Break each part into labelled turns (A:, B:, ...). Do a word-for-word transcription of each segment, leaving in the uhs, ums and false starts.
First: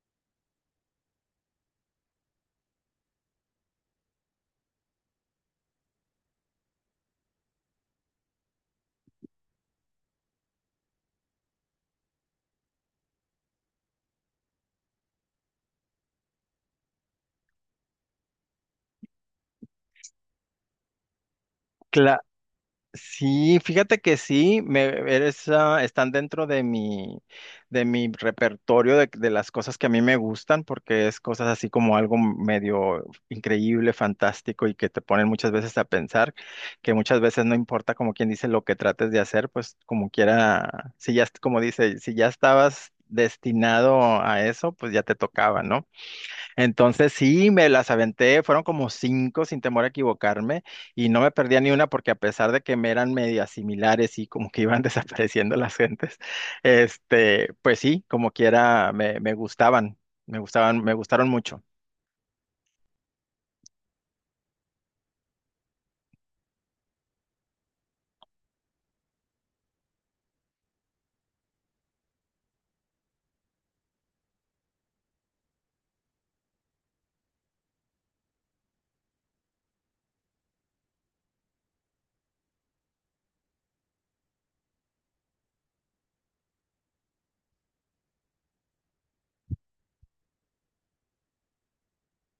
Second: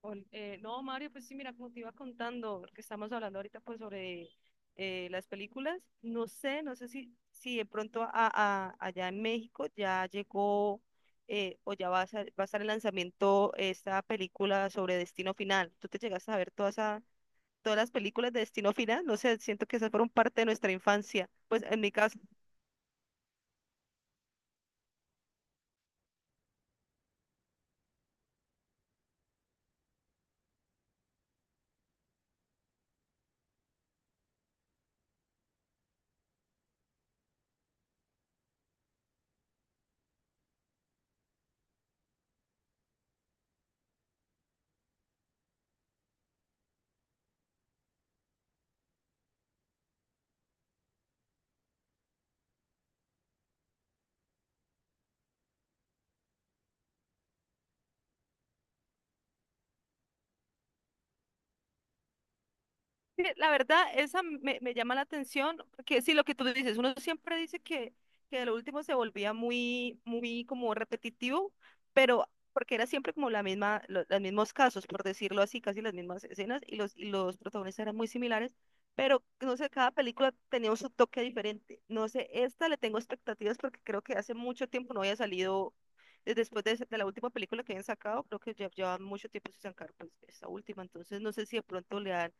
A: Ol- eh, no, Mario, pues sí, mira, como te iba contando, porque estamos hablando ahorita pues sobre eh, las películas, no sé, no sé si, si de pronto a, a- allá en México ya llegó eh, o ya va a, ser- va a estar el lanzamiento esta película sobre Destino Final. ¿Tú te llegaste a ver toda esa- todas las películas de Destino Final? No sé, siento que esas fueron parte de nuestra infancia. Pues en mi caso
B: Cla- sí, fíjate que sí, me, eres, ah, están dentro de mi, de mi repertorio de, de las cosas que a mí me gustan, porque es cosas así como algo medio increíble, fantástico y que te ponen muchas veces a pensar, que muchas veces no importa como quien dice lo que trates de hacer, pues como quiera, si ya, est- como dice, si ya estabas destinado a eso, pues ya te tocaba, ¿no? Entonces sí, me las aventé, fueron como cinco sin temor a equivocarme y no me perdía ni una porque a pesar de que me eran medias similares y como que iban desapareciendo las gentes, este, pues sí, como quiera me, me gustaban, me gustaban, me gustaron mucho.
A: sí. La verdad, esa me, me llama la atención, que sí, lo que tú dices, uno siempre dice que, que de lo último se volvía muy, muy como repetitivo, pero porque era siempre como la misma, lo- los mismos casos, por decirlo así, casi las mismas escenas y los, y los protagonistas eran muy similares, pero no sé, cada película tenía un su toque diferente. No sé, esta le tengo expectativas porque creo que hace mucho tiempo no había salido, eh, después de esa- de la última película que habían sacado, creo que ya lleva mucho tiempo sin sacar pues, esta última, entonces no sé si de pronto le dan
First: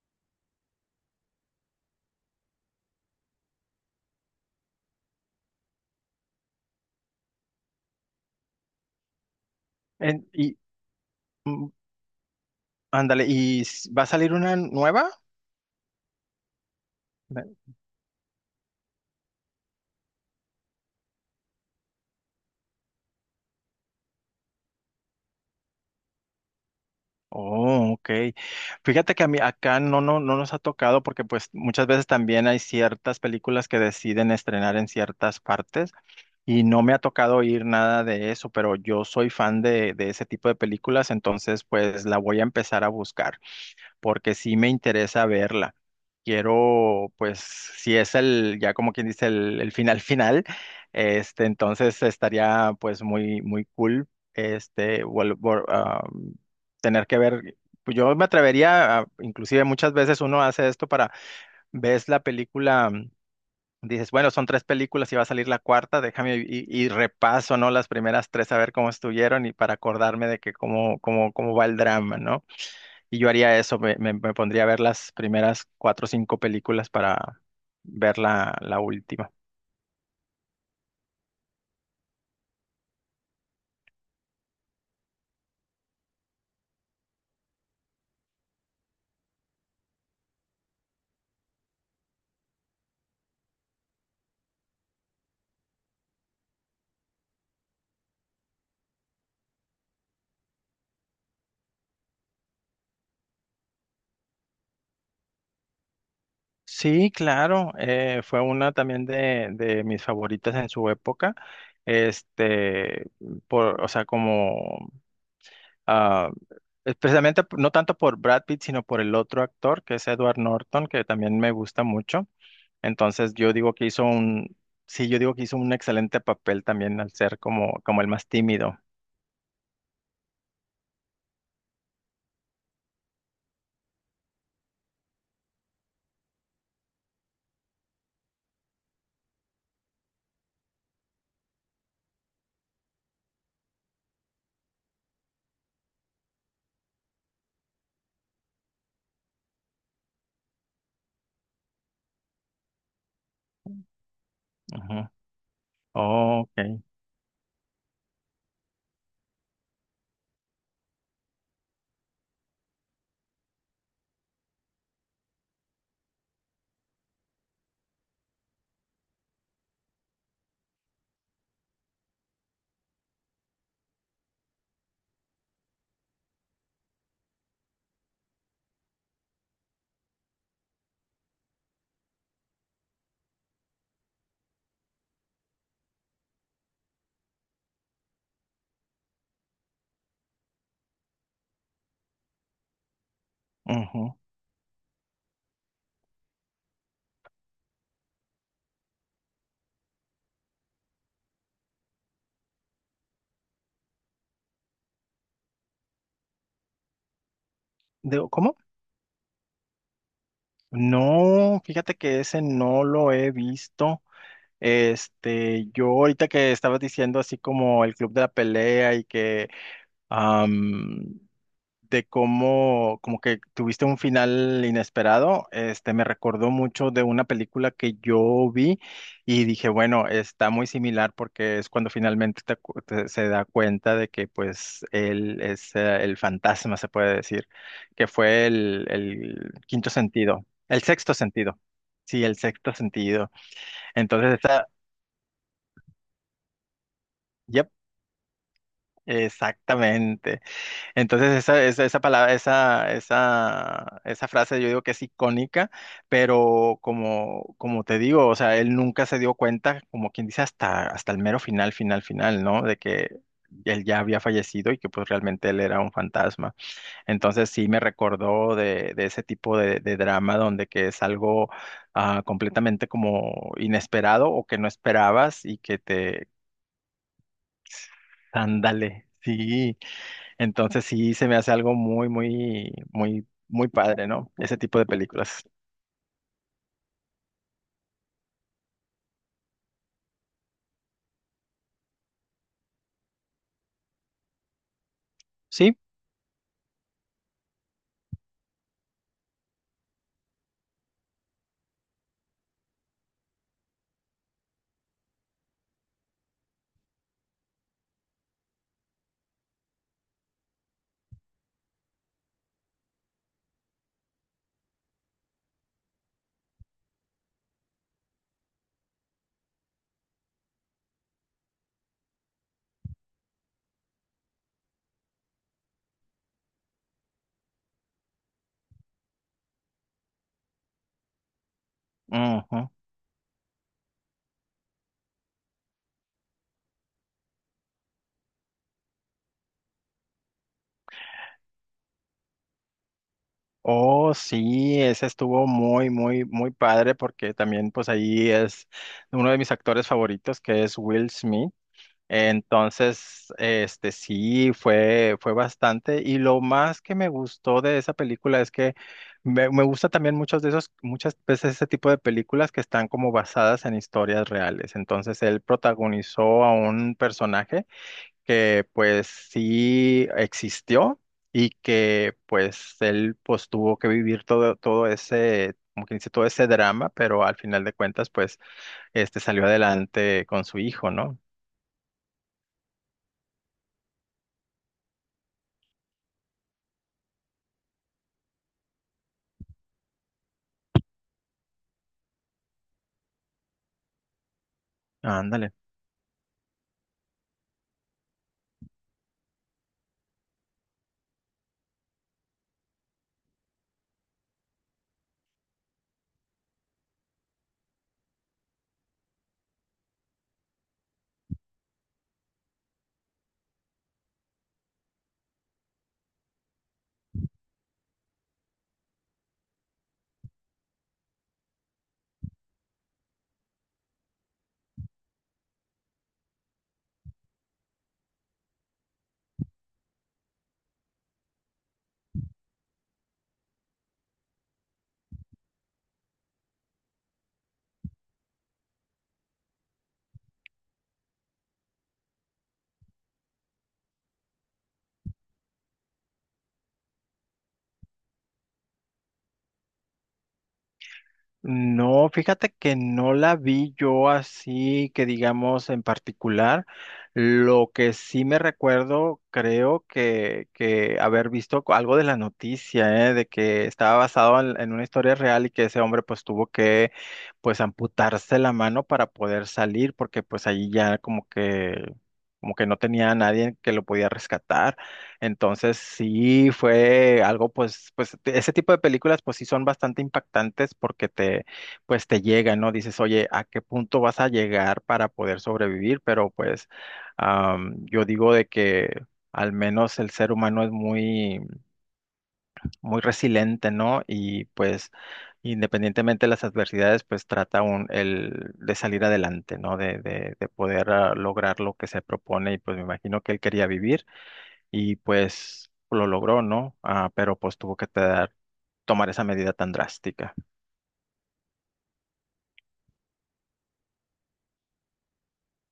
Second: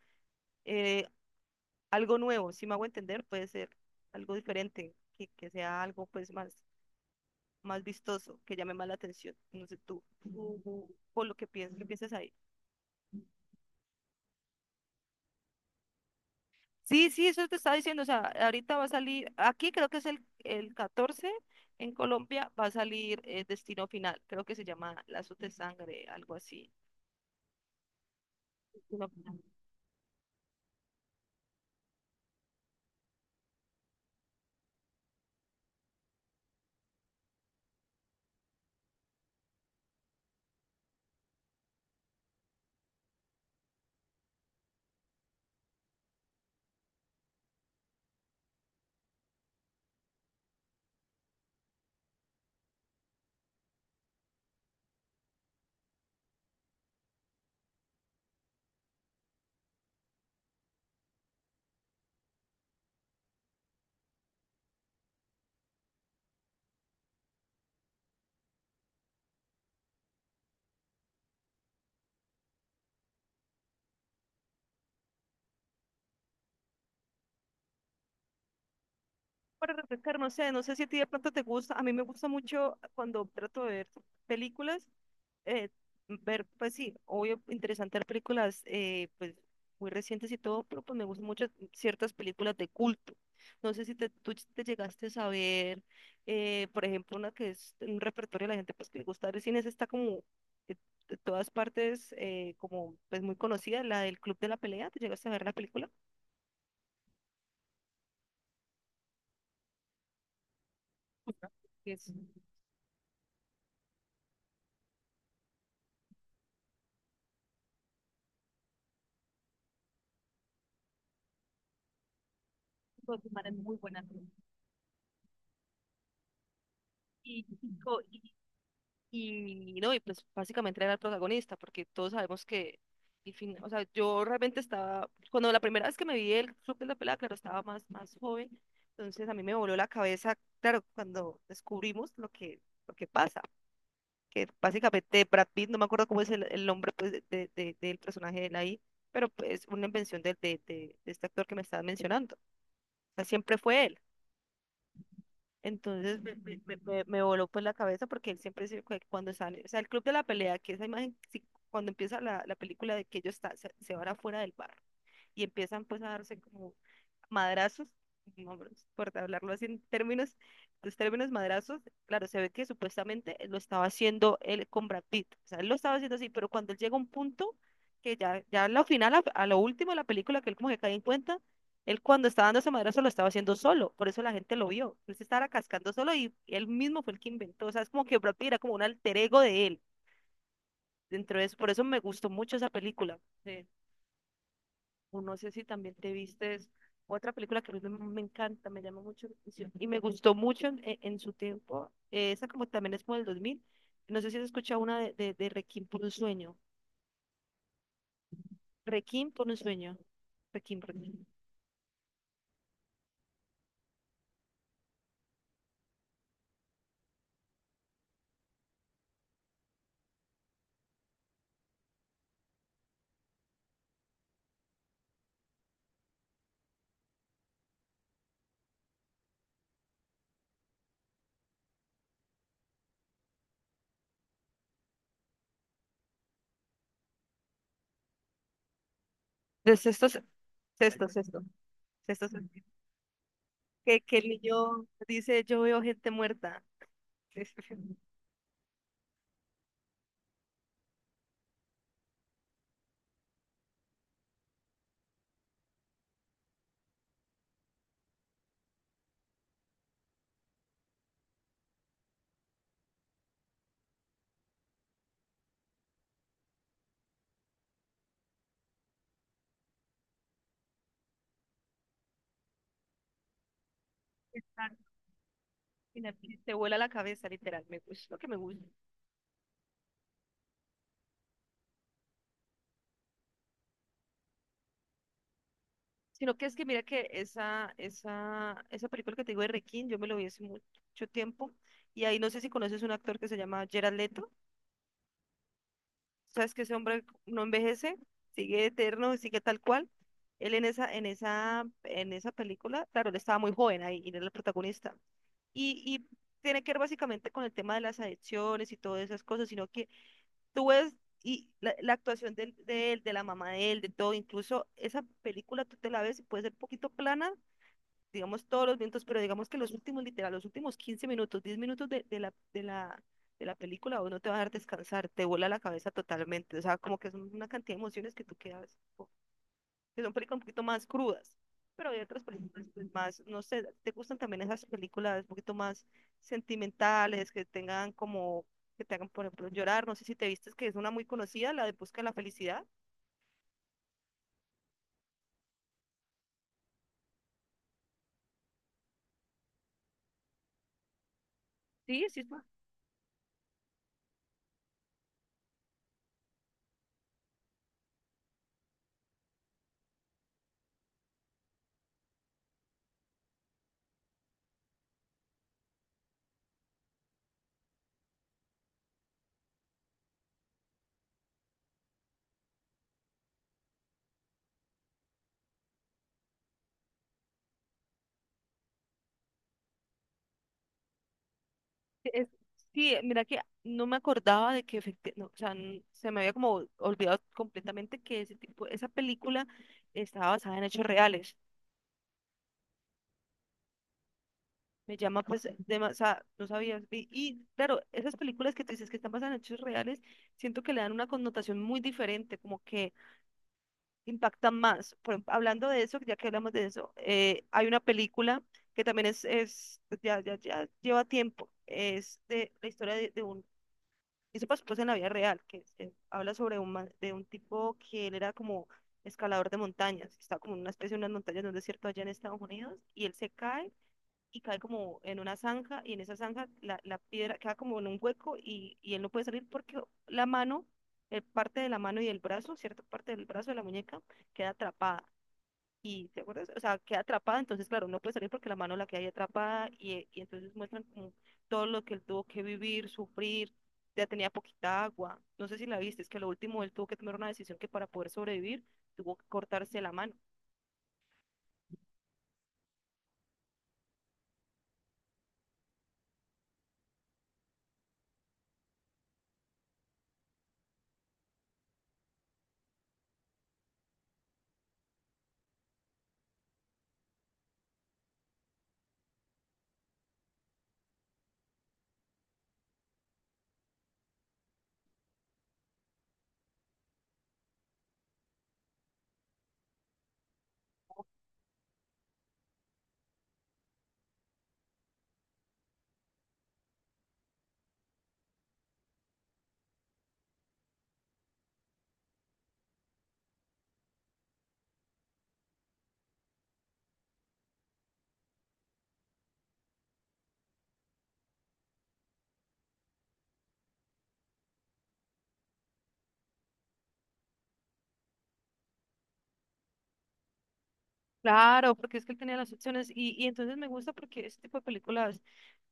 A: algo nuevo, si me hago entender, puede ser algo diferente, que, que sea algo pues más, más vistoso, que llame más la atención, no sé tú,
B: En- y
A: ujú, por lo que
B: mm,
A: piensas, ¿qué piensas ahí?
B: ándale, ¿y s- va a salir una nueva?
A: Sí, sí, eso te estaba diciendo, o sea, ahorita va a salir, aquí creo que es el, el catorce en Colombia va a salir, eh, Destino Final, creo que se llama Lazos de Sangre, algo así.
B: Oh, ok.
A: Destino
B: Fíjate que a
A: Final.
B: mí acá no, no, no nos ha tocado porque pues muchas veces también hay ciertas películas que deciden estrenar en ciertas partes y no me ha tocado oír nada de eso, pero yo soy fan de, de ese tipo de películas, entonces pues la voy a empezar a buscar porque sí me interesa verla. Quiero, pues, si es el, ya como quien dice, el, el final final, este, entonces estaría pues muy, muy cool, este, vol- vol- ah, tener que ver, pues, yo me atrevería, a- inclusive muchas veces uno hace esto para, ves la película, dices, bueno, son tres películas y va a salir la cuarta, déjame y, y repaso, ¿no? Las primeras tres a ver cómo estuvieron y para acordarme de que cómo, cómo, cómo va el drama, ¿no? Y yo haría eso, me, me- me pondría a ver las primeras cuatro o cinco películas para ver la, la última.
A: Para refrescar, no sé, no sé si a ti de pronto te gusta, a mí me gusta mucho cuando trato de ver películas. eh, Ver, pues sí, obvio, interesante las películas, eh, pues muy recientes y todo, pero pues me gustan mucho ciertas películas de culto. No sé si te, tú te llegaste a saber, eh, por ejemplo, una que es un repertorio de la gente pues que le gusta ver cine, esa está como eh, de todas partes, eh, como pues muy conocida, la del Club de la Pelea. ¿Te llegaste a ver la película?
B: Sí, claro, eh, fue una también de, de mis favoritas en su época.
A: Que es
B: Este, por, o sea, como, ah, es precisamente p- no tanto por Brad Pitt, sino por el otro actor, que es Edward Norton, que también me gusta mucho.
A: pues,
B: Entonces,
A: Guzmán,
B: yo
A: es
B: digo
A: muy
B: que
A: buena.
B: hizo un, sí, yo digo que hizo un excelente papel también al ser
A: Y,
B: como, como el más tímido.
A: Y no, y pues básicamente era el protagonista, porque todos sabemos que el fin- o sea, yo realmente estaba, cuando la primera vez que me vi el Club de la Pelea, claro, estaba más, más joven, entonces a mí me voló la cabeza, claro, cuando descubrimos lo que, lo que pasa, que básicamente Brad Pitt, no me acuerdo cómo es el, el nombre pues, de, de- de- del personaje de él ahí, pero es una invención de, de, de- de este actor que me estaba mencionando, o sea, siempre fue él.
B: Ujú.
A: Entonces me,
B: Oh,
A: me, me-
B: ok.
A: me- me voló pues la cabeza porque él siempre se, cu- cuando sale, o sea, el Club de la Pelea, que esa imagen, sí, cuando empieza la, la película de que ellos están, se, se van afuera del bar y empiezan pues a darse como madrazos, no, no importa hablarlo así en términos, los términos madrazos, claro, se ve que supuestamente lo estaba haciendo él con Brad Pitt, o sea, él lo estaba haciendo así, pero cuando él llega a un punto que ya, ya a lo final, a, a lo último de la película, que él como que cae en cuenta, él cuando estaba dando ese madrazo lo estaba haciendo solo, por eso la gente lo vio, él se estaba cascando solo y él mismo fue el que inventó, o sea, es como que Brad Pitt era como un alter ego de él, dentro de eso, por eso me gustó mucho esa película. Sí
B: Ujú.
A: o no sé si también te vistes otra película que a mí me me encanta, me llama mucho la atención y me gustó mucho en en- en su tiempo. eh, esa como también es como del dos mil. No sé si has escuchado una de, de, de Requiem por un sueño.
B: Digo, ¿cómo?
A: Requiem por un sueño. Requiem por un sueño.
B: No, fíjate que ese no lo he visto. Este, yo ahorita que estabas diciendo así como el club de la pelea y que de cómo como que tuviste un final inesperado, este me recordó mucho de una película que yo vi y dije, bueno, está muy similar porque es cuando finalmente te acu- te- se da cuenta de que pues él es eh, el fantasma, se puede decir, que fue el, el
A: De
B: quinto
A: sexto, se-
B: sentido, el
A: sexto,
B: sexto
A: sexto
B: sentido. Sí,
A: sexto
B: el
A: sentido.
B: sexto sentido.
A: Que, que el
B: Entonces, esa,
A: niño dice, yo veo gente muerta. Es-
B: yep,
A: es-
B: exactamente. Entonces esa, esa, esa palabra, esa, esa, esa frase yo digo que es icónica, pero como, como te digo, o sea, él nunca se dio cuenta, como quien dice, hasta, hasta el mero final, final, final, ¿no? De que él ya había fallecido y que pues realmente él era un fantasma. Entonces sí me recordó de, de ese tipo de, de drama donde que es algo ah, completamente como inesperado
A: es
B: o que no
A: tan-
B: esperabas y que
A: y
B: te...
A: Te vuela la cabeza, literal. Me gusta, lo que me gusta.
B: Ándale, sí. Entonces sí se me hace algo muy, muy, muy, muy padre, ¿no? Ese tipo de películas.
A: Sino que es que mira que esa, esa, esa película que te digo de Requiem, yo me lo vi hace mucho tiempo. Y ahí no sé si conoces un actor que se llama Gerard Leto.
B: Sí.
A: Sabes que ese hombre no envejece, sigue eterno, sigue tal cual. Él en esa, en esa, en esa película, claro, él estaba muy joven ahí, y él era el protagonista. Y, y tiene que ver básicamente con el tema de las adicciones y todas esas cosas, sino que tú ves y la, la actuación del- de él, de la mamá de él, de todo, incluso esa película tú te la ves y puede ser un poquito plana digamos todos los minutos, pero digamos que los últimos, literal, los últimos quince minutos, diez minutos de de la, de la, de la película, vos no te vas a dejar descansar, te vuela la cabeza totalmente, o sea, como que son una cantidad de emociones que tú quedas, como- que son películas un poquito más crudas, pero hay otras películas
B: Ujú.
A: pues, más, no sé, ¿te gustan también esas películas un poquito más sentimentales, que tengan como, que te hagan, por ejemplo, llorar? No sé si te vistes que es una muy conocida, la de Busca la Felicidad.
B: Oh, sí, ese estuvo muy, muy, muy padre porque también pues ahí es uno de mis actores favoritos que es Will Smith.
A: Sí, sí, es
B: Entonces, este sí, fue, fue bastante. Y lo más que me gustó de esa película es que me, me gusta también muchos de esos, muchas veces ese tipo de películas que están como basadas en historias reales. Entonces, él protagonizó a un personaje que pues sí existió y que pues él pues tuvo que vivir todo, todo ese, como que dice, todo ese drama, pero al final de cuentas pues este salió adelante con su hijo, ¿no?
A: Es, sí, mira que no me acordaba de que efecti- no, o sea, n- se me había como olvidado completamente que ese tipo, esa película estaba basada en hechos reales. Me llama pues,
B: Ándale.
A: de, o sea, no sabía. Y y, claro, esas películas que tú dices que están basadas en hechos reales, siento que le dan una connotación muy diferente, como que impactan más. Por ejemplo, hablando de eso, ya que hablamos de eso, eh, hay una película que también es, es ya, ya, ya lleva tiempo. Es de la historia de, de un. Eso pasó pues en la vida real, que se habla sobre un, man- de un tipo que él era como escalador de montañas, estaba como en una especie de unas montañas de un desierto allá en Estados Unidos, y él se cae y cae como en una zanja, y en esa zanja la, la piedra queda como en un hueco y, y él no puede salir porque la mano, eh, parte de la mano y del brazo, cierta parte del brazo de la muñeca, queda atrapada. ¿Y te acuerdas? O sea, queda atrapada, entonces, claro, no puede salir porque la mano la queda ahí atrapada y, y entonces muestran como todo lo que él tuvo que vivir, sufrir, ya tenía poquita agua. No sé si la viste, es que lo último él tuvo que tomar una decisión que para poder sobrevivir tuvo que cortarse la mano.
B: No, fíjate que no la vi yo así, que digamos en particular. Lo que sí me recuerdo, creo que, que haber visto co- algo de la noticia, ¿eh? De que estaba basado en, en una historia real y que ese hombre pues tuvo que pues amputarse la mano para poder salir, porque pues allí ya como que como que no tenía a nadie que lo podía rescatar. Entonces sí fue algo, pues, pues de- ese tipo de películas pues sí son bastante impactantes porque te, pues te llegan, ¿no? Dices, oye, ¿a qué punto vas a llegar para poder sobrevivir? Pero pues am, yo digo de que al menos el ser humano es muy, muy resiliente, ¿no? Y pues independientemente de las adversidades, pues trata un, el, de salir adelante, ¿no? De, de, de poder ah, lograr lo que se propone y pues me imagino que él quería vivir y pues lo logró, ¿no? Ah, pero pues tuvo que te- tomar esa medida tan drástica.
A: Claro, porque es que él tenía las opciones y, y entonces me gusta porque este tipo de películas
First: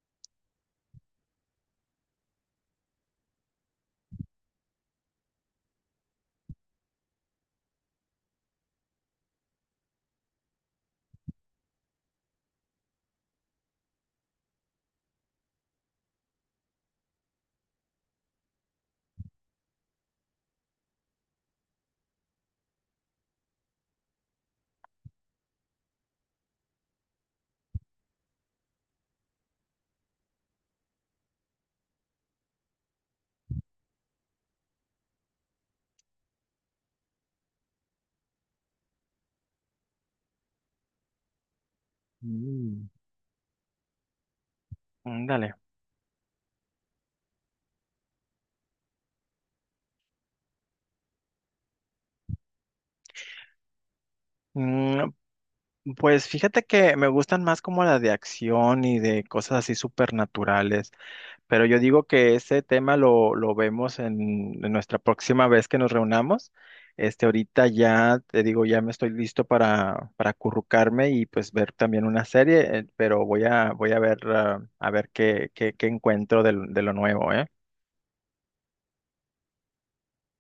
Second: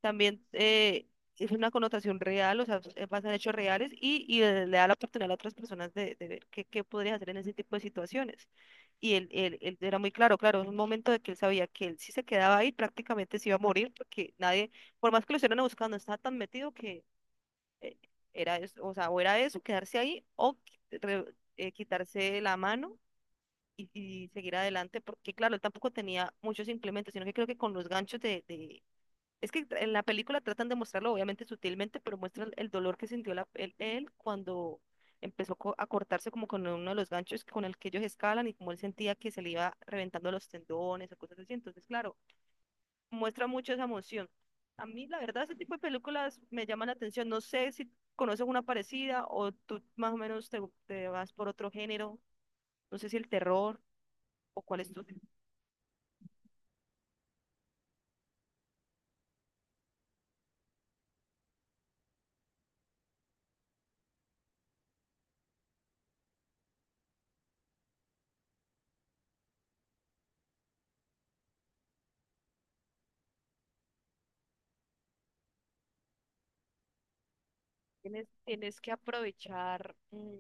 A: también, eh, es una connotación real, o sea, eh, basan en hechos reales y, y le le da la oportunidad a otras personas de, de ver qué, qué podrías hacer en ese tipo de situaciones. Y él, él, él era muy claro, claro, en un momento de que él sabía que él si se quedaba ahí prácticamente se iba a morir porque nadie, por más que lo estuvieran buscando, estaba tan metido que eh, era eso, o sea, o era eso, quedarse ahí o qui- re- eh, quitarse la mano y, y seguir adelante, porque claro, él tampoco tenía muchos implementos, sino que creo que con los ganchos de, de- es que en la película tratan de mostrarlo, obviamente sutilmente, pero muestra el, el dolor que sintió la- él, él cuando empezó co- a cortarse como con uno de los ganchos con el que ellos escalan y como él sentía que se le iba reventando los tendones o cosas así. Entonces, claro,
B: Mm.
A: muestra mucho esa emoción. A mí, la
B: Mm,
A: verdad,
B: dale.
A: ese tipo de películas me llaman la atención. No sé si conoces una parecida o tú más o menos te, te vas por otro género. No sé si el terror o cuál es tu.
B: Mm, Pues fíjate que me gustan más como la de acción y de cosas así supernaturales, pero yo digo que ese tema lo, lo vemos en, en nuestra próxima vez que nos reunamos. Este, ahorita ya te digo, ya me estoy listo para, para acurrucarme y pues ver también una serie, eh, pero voy a, voy a ver, ah, a ver qué, qué, qué encuentro del- de lo nuevo, ¿eh?
A: Tienes, tienes que aprovechar, mm,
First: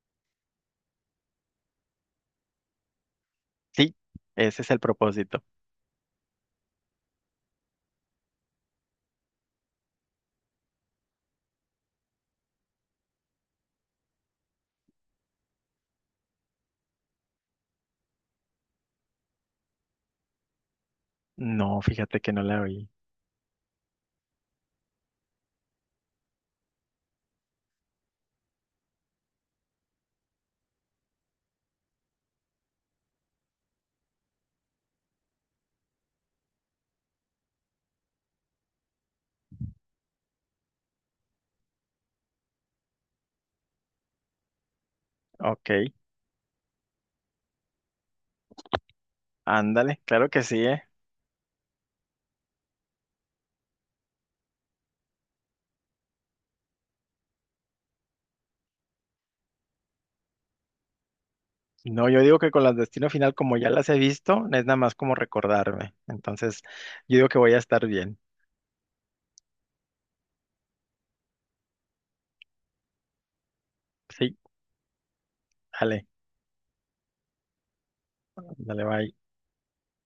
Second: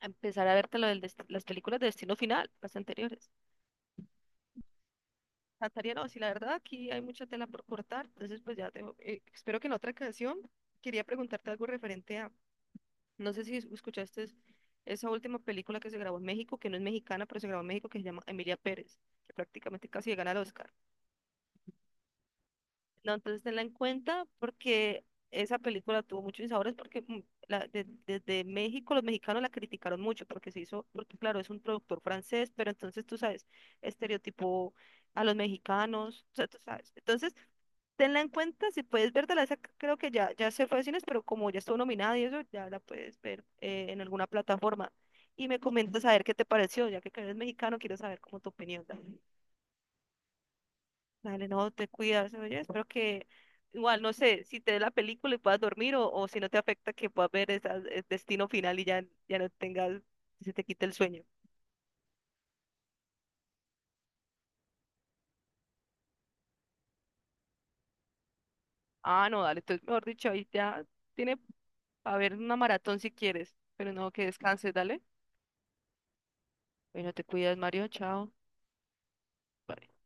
A: a empezar a verte lo del dest- las películas de Destino Final, las anteriores.
B: Sí, ese es el propósito.
A: Natalia, no, si la verdad aquí hay mucha tela por cortar, entonces pues ya tengo, eh, espero que en otra canción quería preguntarte algo referente a, no sé si escuchaste esa última película que se grabó en México, que no es mexicana, pero se grabó en México, que se llama Emilia Pérez, que prácticamente casi le gana el Oscar.
B: No, fíjate que no la oí.
A: No, entonces tenla en cuenta porque esa película tuvo muchos insabores porque mm, la- de- desde México los mexicanos la criticaron mucho porque se hizo, porque claro, es un productor francés, pero entonces tú sabes, estereotipo a los mexicanos, o sea, tú sabes. Entonces, tenla en cuenta, si puedes verla, esa c- creo que ya, ya se fue a cines, pero como ya estuvo nominada y eso, ya la puedes ver eh, en alguna plataforma. Y me
B: Ok,
A: comentas a ver qué te pareció, ya que eres mexicano, quiero saber cómo tu opinión. Dale.
B: ándale, claro que sí, ¿eh?
A: Dale, no, te cuidas, oye, espero que igual, no sé, si te dé la película y puedas dormir o, o si no te afecta que puedas ver esa- el Destino Final y ya, ya no tengas, se te quite el sueño.
B: No, yo digo que con las Destino Final, como ya las he visto, es nada más como recordarme. Entonces, yo digo que voy a estar bien.
A: Ah, no, dale, entonces mejor dicho, ahí ya tiene para ver una maratón si quieres, pero no, que
B: Sí,
A: descanses, dale.
B: dale,
A: Bueno, te cuidas, Mario, chao.
B: dale, bye.
A: Bye.